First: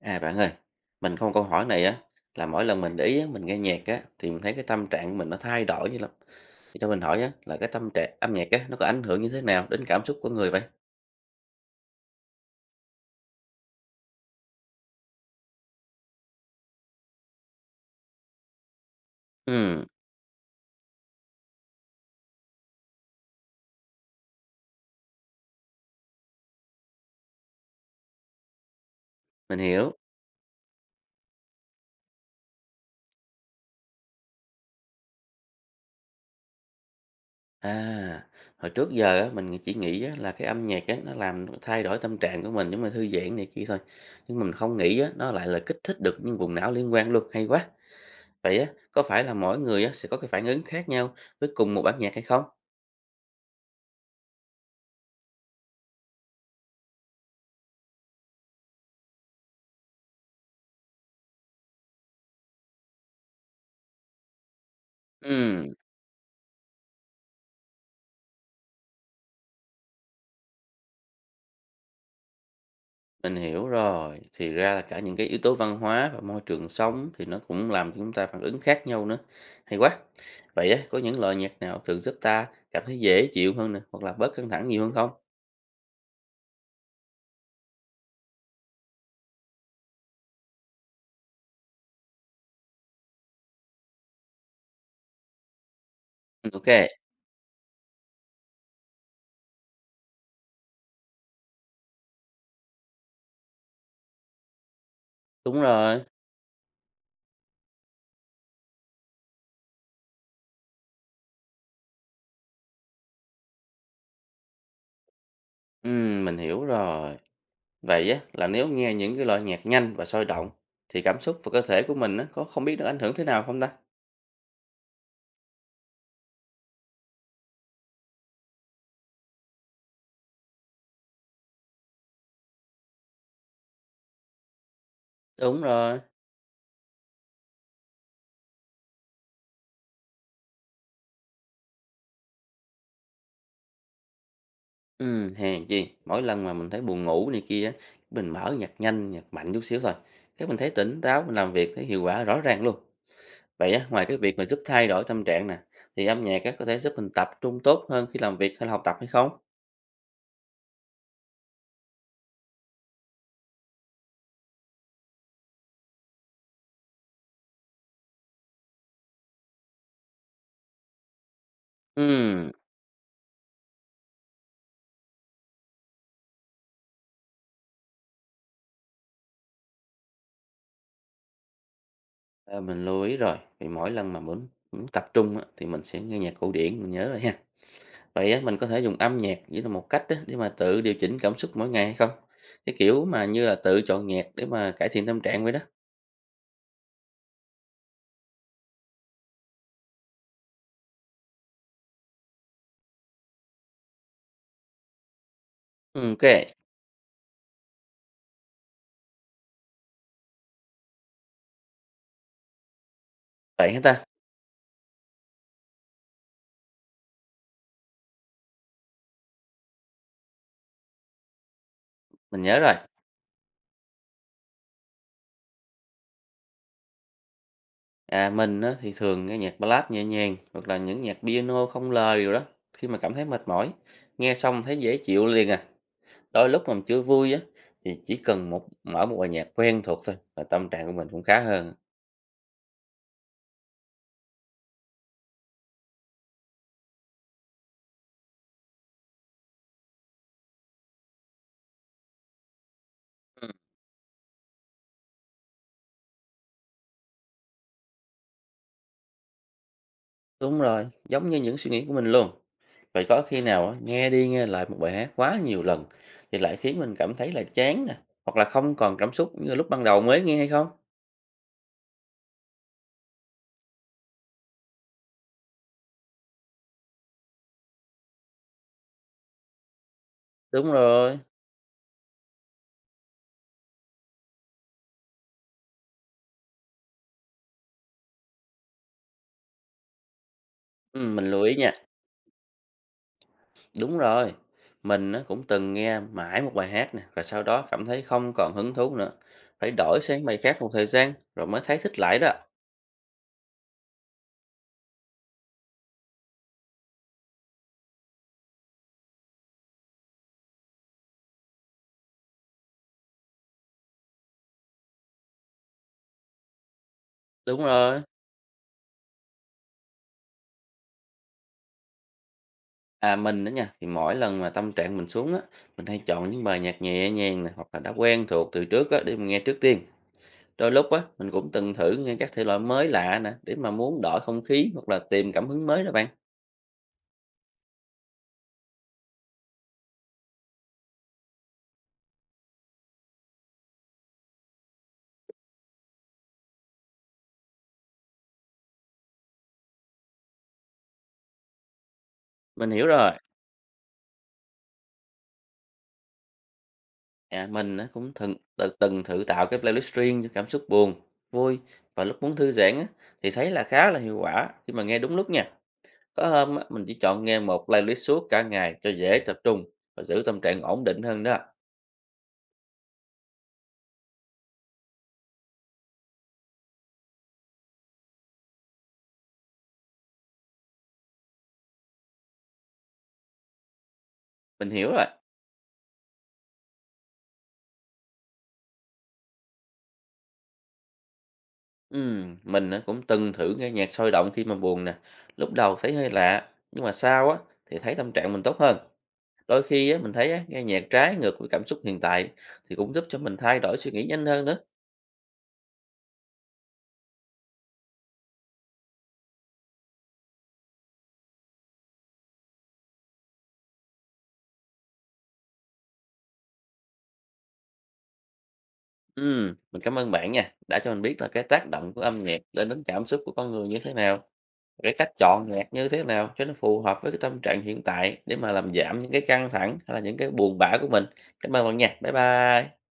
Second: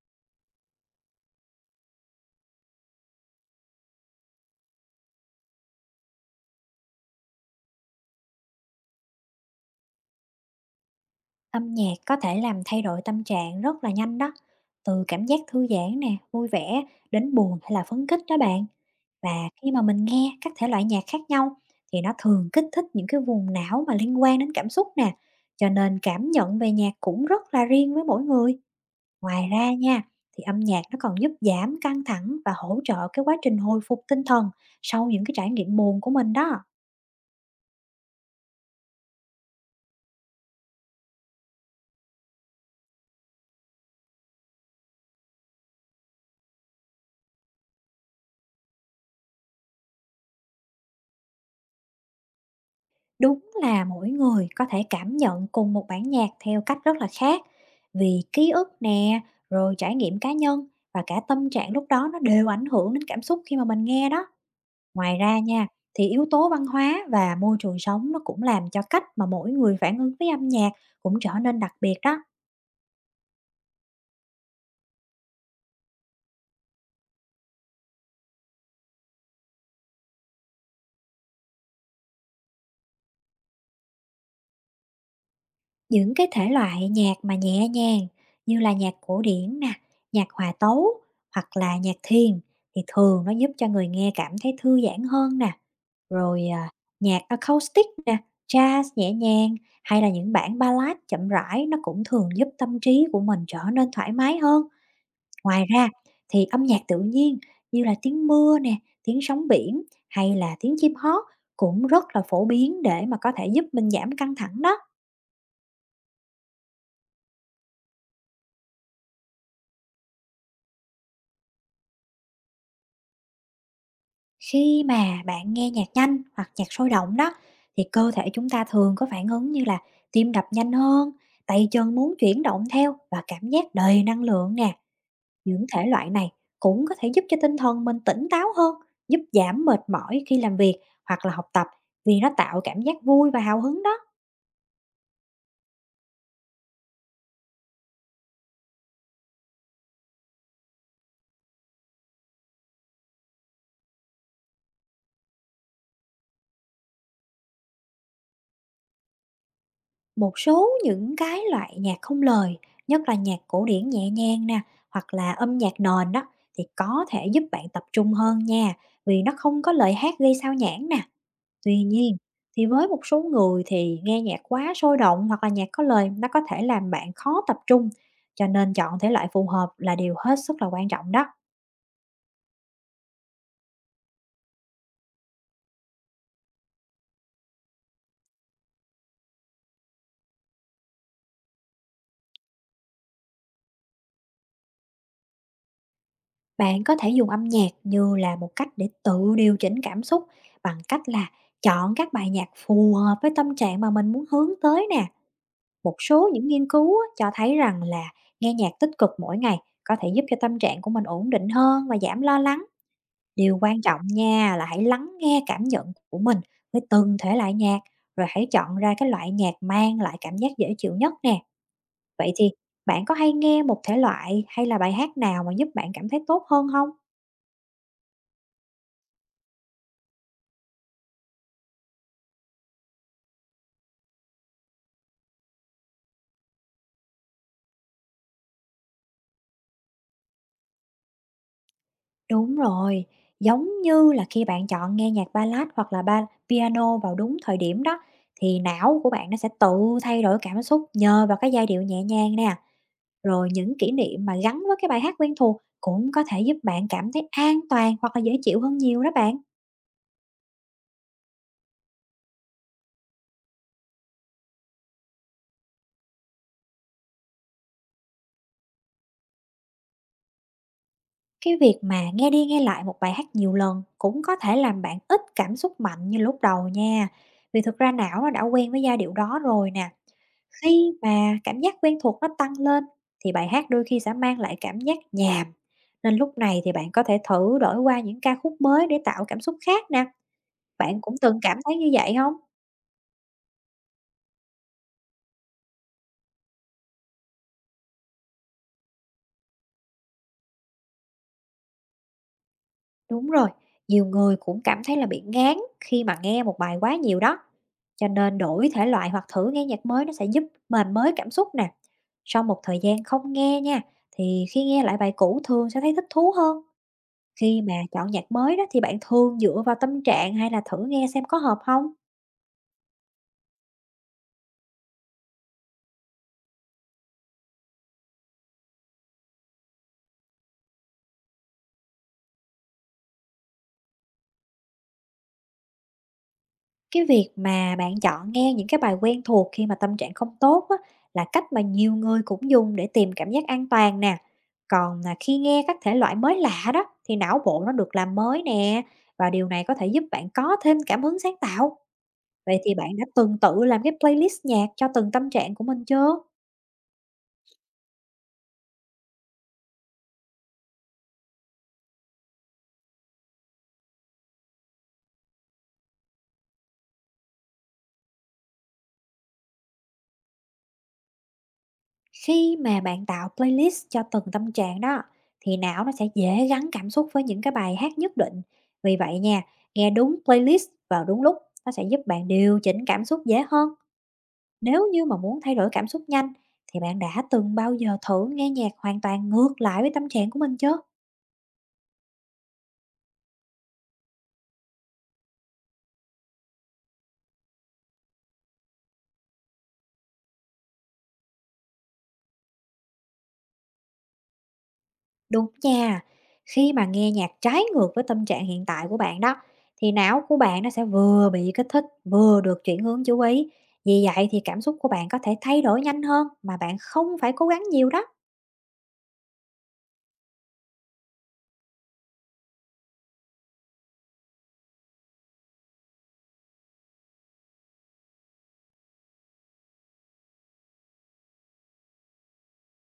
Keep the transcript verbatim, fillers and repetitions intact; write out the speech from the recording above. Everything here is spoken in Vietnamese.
À bạn ơi, mình có một câu hỏi này á, là mỗi lần mình để ý á, mình nghe nhạc á, thì mình thấy cái tâm trạng của mình nó thay đổi như lắm. Thì cho mình hỏi á, là cái tâm trạng âm nhạc á, nó có ảnh hưởng như thế nào đến cảm xúc của người vậy? Âm nhạc có thể làm thay đổi tâm trạng rất là nhanh đó, từ cảm giác thư giãn nè, vui vẻ đến buồn hay là phấn khích đó bạn. Và khi mà Ừ, mình nghe các thể loại nhạc khác nhau thì nó thường kích thích những cái vùng não mà liên quan đến cảm xúc nè, cho nên cảm nhận về nhạc cũng rất là riêng với mỗi người. Ngoài mình ra hiểu. nha, thì âm nhạc nó còn giúp giảm căng thẳng và hỗ trợ cái quá trình hồi phục tinh thần sau những cái trải nghiệm buồn của mình đó. À, hồi trước giờ á, mình chỉ nghĩ á, là cái âm nhạc á, nó làm thay đổi tâm trạng của mình giống như thư giãn này kia thôi. Nhưng mình không nghĩ á, nó lại là kích thích được những vùng não liên quan luôn, hay quá. Vậy á, có phải là mỗi người á, sẽ có cái phản ứng khác nhau với cùng một bản nhạc hay không? Đúng là mỗi người có thể cảm nhận cùng một bản nhạc theo cách rất là khác, vì ký ức nè, rồi trải nghiệm cá nhân và cả tâm trạng lúc đó nó đều ảnh hưởng đến cảm xúc khi mà mình nghe đó. Ngoài ra Ừ. nha, thì yếu tố văn hóa và môi trường sống nó cũng làm cho cách mà mỗi người phản ứng với âm nhạc cũng trở nên đặc biệt đó. Mình hiểu rồi, thì ra là cả những cái yếu tố văn hóa và môi trường sống thì nó cũng làm cho chúng ta phản ứng khác nhau nữa. Hay quá. Vậy á, có những loại nhạc nào thường giúp ta cảm thấy dễ chịu hơn nè, hoặc là bớt căng thẳng nhiều hơn không? Những cái thể loại nhạc mà nhẹ nhàng như là nhạc cổ điển nè, nhạc hòa tấu hoặc là nhạc thiền thì thường nó giúp cho người nghe cảm thấy thư giãn hơn nè. Rồi, Ừ, ok, à, nhạc acoustic nè, jazz nhẹ nhàng hay là những bản ballad chậm rãi nó cũng thường giúp tâm trí của mình trở nên thoải mái hơn. đúng Ngoài ra rồi. thì âm nhạc tự nhiên như là tiếng mưa nè, tiếng sóng biển hay là tiếng chim hót cũng rất là phổ biến để mà có thể giúp mình giảm căng thẳng đó. Ừ, mình hiểu rồi. Vậy á, là nếu nghe những cái loại nhạc nhanh và sôi động thì cảm xúc và cơ thể của mình á, có không biết được ảnh hưởng thế nào không ta? Khi mà bạn nghe nhạc nhanh hoặc nhạc sôi động đó thì cơ thể chúng ta thường có phản ứng như là tim đập nhanh hơn, tay chân muốn chuyển động theo và cảm giác đầy năng lượng nè. Đúng Những thể rồi. loại này cũng có thể giúp cho tinh thần mình tỉnh táo hơn, giúp giảm mệt mỏi khi làm việc hoặc là học tập vì nó tạo cảm giác vui và hào hứng đó. Ừm, hèn chi, mỗi lần mà mình thấy buồn ngủ này kia á, mình mở nhạc nhanh, nhạc mạnh chút xíu thôi, cái mình thấy tỉnh táo, mình làm việc thấy hiệu quả rõ ràng luôn. Vậy á, ngoài cái việc mà giúp thay đổi tâm trạng nè, thì âm nhạc á, có thể giúp mình tập trung tốt hơn khi làm việc hay là học tập hay không? Một số những cái loại nhạc không lời, nhất là nhạc cổ điển nhẹ nhàng nè, hoặc là âm nhạc nền đó thì có thể giúp bạn tập trung hơn nha, vì nó không có lời hát gây sao nhãng nè. Tuy nhiên, Ừm, thì với một số người thì nghe nhạc quá sôi động hoặc là nhạc có lời nó có thể làm bạn khó tập trung, cho nên chọn thể loại phù hợp là điều hết sức là quan trọng đó. ờ, mình lưu ý rồi, vì mỗi lần mà muốn, muốn tập trung á, thì mình sẽ nghe nhạc cổ điển, mình nhớ rồi ha. Vậy á, mình có thể dùng âm nhạc như là một cách á, để mà tự điều chỉnh cảm xúc mỗi ngày hay không? Cái kiểu mà như là tự chọn nhạc để mà cải thiện tâm trạng vậy đó. Bạn có thể dùng âm nhạc như là một cách để tự điều chỉnh cảm xúc bằng cách là chọn các bài nhạc phù hợp với tâm trạng mà mình muốn hướng tới nè. Một Ok, số những nghiên cứu á, cho thấy rằng là nghe nhạc tích cực mỗi ngày có thể giúp cho tâm trạng của mình ổn định hơn và giảm lo lắng. Điều vậy hả quan trọng ta? nha là hãy lắng nghe cảm nhận của mình với từng thể loại nhạc, rồi hãy chọn ra cái loại nhạc mang lại cảm giác dễ chịu nhất nè. Vậy Mình thì nhớ rồi. bạn có hay nghe một thể loại hay là bài hát nào mà giúp bạn cảm thấy tốt hơn không? À, mình á, thì thường nghe nhạc ballad nhẹ nhàng hoặc là những nhạc piano không lời rồi đó. Khi mà cảm thấy mệt mỏi, nghe xong thấy dễ chịu liền à. Đôi lúc mà mình chưa vui á, thì chỉ cần một mở một bài nhạc quen thuộc thôi là tâm trạng của mình cũng khá hơn. Đúng rồi, giống như là khi bạn chọn nghe nhạc ballad hoặc là ba piano vào đúng thời điểm đó thì não của bạn nó sẽ tự thay đổi cảm xúc nhờ vào cái giai điệu nhẹ nhàng nè. Ừ. Rồi những kỷ niệm mà gắn với cái bài hát quen thuộc cũng có thể giúp bạn cảm thấy an toàn hoặc là dễ chịu hơn nhiều đó bạn. Đúng rồi, giống như những suy nghĩ của mình luôn. Vậy có khi nào á, nghe đi nghe lại một bài hát quá nhiều lần thì lại khiến mình cảm thấy là chán nè, hoặc là không còn cảm xúc như lúc ban đầu mới nghe hay không? Cái việc mà nghe đi nghe lại một bài hát nhiều lần cũng có thể làm bạn ít cảm xúc mạnh như lúc đầu nha. Vì thực ra não nó đã quen với giai điệu đó rồi nè. Đúng Khi rồi, mà cảm giác quen thuộc nó tăng lên thì bài hát đôi khi sẽ mang lại cảm giác nhàm, nên lúc này thì bạn có thể thử đổi qua những ca khúc mới để tạo cảm xúc khác nè. ừ, Bạn cũng mình từng lưu ý cảm nha. thấy như vậy không? Đúng rồi, mình á, cũng từng nghe mãi một bài hát nè, rồi sau đó cảm thấy không còn hứng thú nữa. Phải đổi sang bài khác một thời gian rồi mới thấy thích lại đó. Đúng rồi, nhiều người cũng cảm thấy là bị ngán khi mà nghe một bài quá nhiều đó, cho nên đổi thể loại hoặc thử nghe nhạc mới nó sẽ giúp mình mới cảm xúc nè. Sau một thời gian không nghe nha, thì khi nghe lại bài cũ thường sẽ thấy thích thú hơn. Đúng Khi mà rồi. chọn nhạc mới đó thì bạn thường dựa vào tâm trạng hay là thử nghe xem có hợp không? À mình đó nha, thì mỗi lần mà tâm trạng mình xuống á, mình hay chọn những bài nhạc nhẹ nhàng nè, hoặc là đã quen thuộc từ trước á, để mình nghe trước tiên. Đôi lúc á, mình cũng từng thử nghe các thể loại mới lạ nè, để mà muốn đổi không khí hoặc là tìm cảm hứng mới đó bạn. Cái việc mà bạn chọn nghe những cái bài quen thuộc khi mà tâm trạng không tốt á, là cách mà nhiều người cũng dùng để tìm cảm giác an toàn nè. Còn là khi nghe các thể loại mới lạ đó thì não bộ nó được làm mới nè, và điều này có thể giúp bạn có thêm cảm hứng sáng tạo. Vậy Mình thì hiểu bạn đã rồi. từng tự làm cái playlist nhạc cho từng tâm trạng của mình chưa? À, mình á, cũng từng tự- từng thử tạo cái playlist riêng cho cảm xúc buồn, vui và lúc muốn thư giãn á, thì thấy là khá là hiệu quả khi mà nghe đúng lúc nha. Có hôm á, mình chỉ chọn nghe một playlist suốt cả ngày cho dễ tập trung và giữ tâm trạng ổn định hơn đó. Khi mà bạn tạo playlist cho từng tâm trạng đó thì não nó sẽ dễ gắn cảm xúc với những cái bài hát nhất định. Vì vậy nha, nghe đúng playlist vào đúng lúc nó sẽ giúp bạn điều chỉnh cảm xúc dễ hơn. Mình Nếu hiểu như rồi. mà muốn thay đổi cảm xúc nhanh thì bạn đã từng bao giờ thử nghe nhạc hoàn toàn ngược lại với tâm trạng của mình chưa? Ừm, mình á, cũng từng thử nghe nhạc sôi động khi mà buồn nè. Lúc đầu thấy hơi lạ, nhưng mà sau á thì thấy tâm trạng mình tốt hơn. Đôi khi á, mình thấy á, nghe nhạc trái ngược với cảm xúc hiện tại thì cũng giúp cho mình thay đổi suy nghĩ nhanh hơn nữa. Đúng nha. Khi mà nghe nhạc trái ngược với tâm trạng hiện tại của bạn đó, thì não của bạn nó sẽ vừa bị kích thích, vừa được chuyển hướng chú ý. Vì vậy thì cảm xúc của bạn có thể thay đổi nhanh hơn mà bạn không phải cố gắng nhiều đó. Ừm, mình cảm ơn bạn nha, đã cho mình biết là cái tác động của âm nhạc lên đến cảm xúc của con người như thế nào, cái cách chọn nhạc như thế nào cho nó phù hợp với cái tâm trạng hiện tại để mà làm giảm những cái căng thẳng hay là những cái buồn bã của mình. Cảm ơn bạn nha. Bye bye.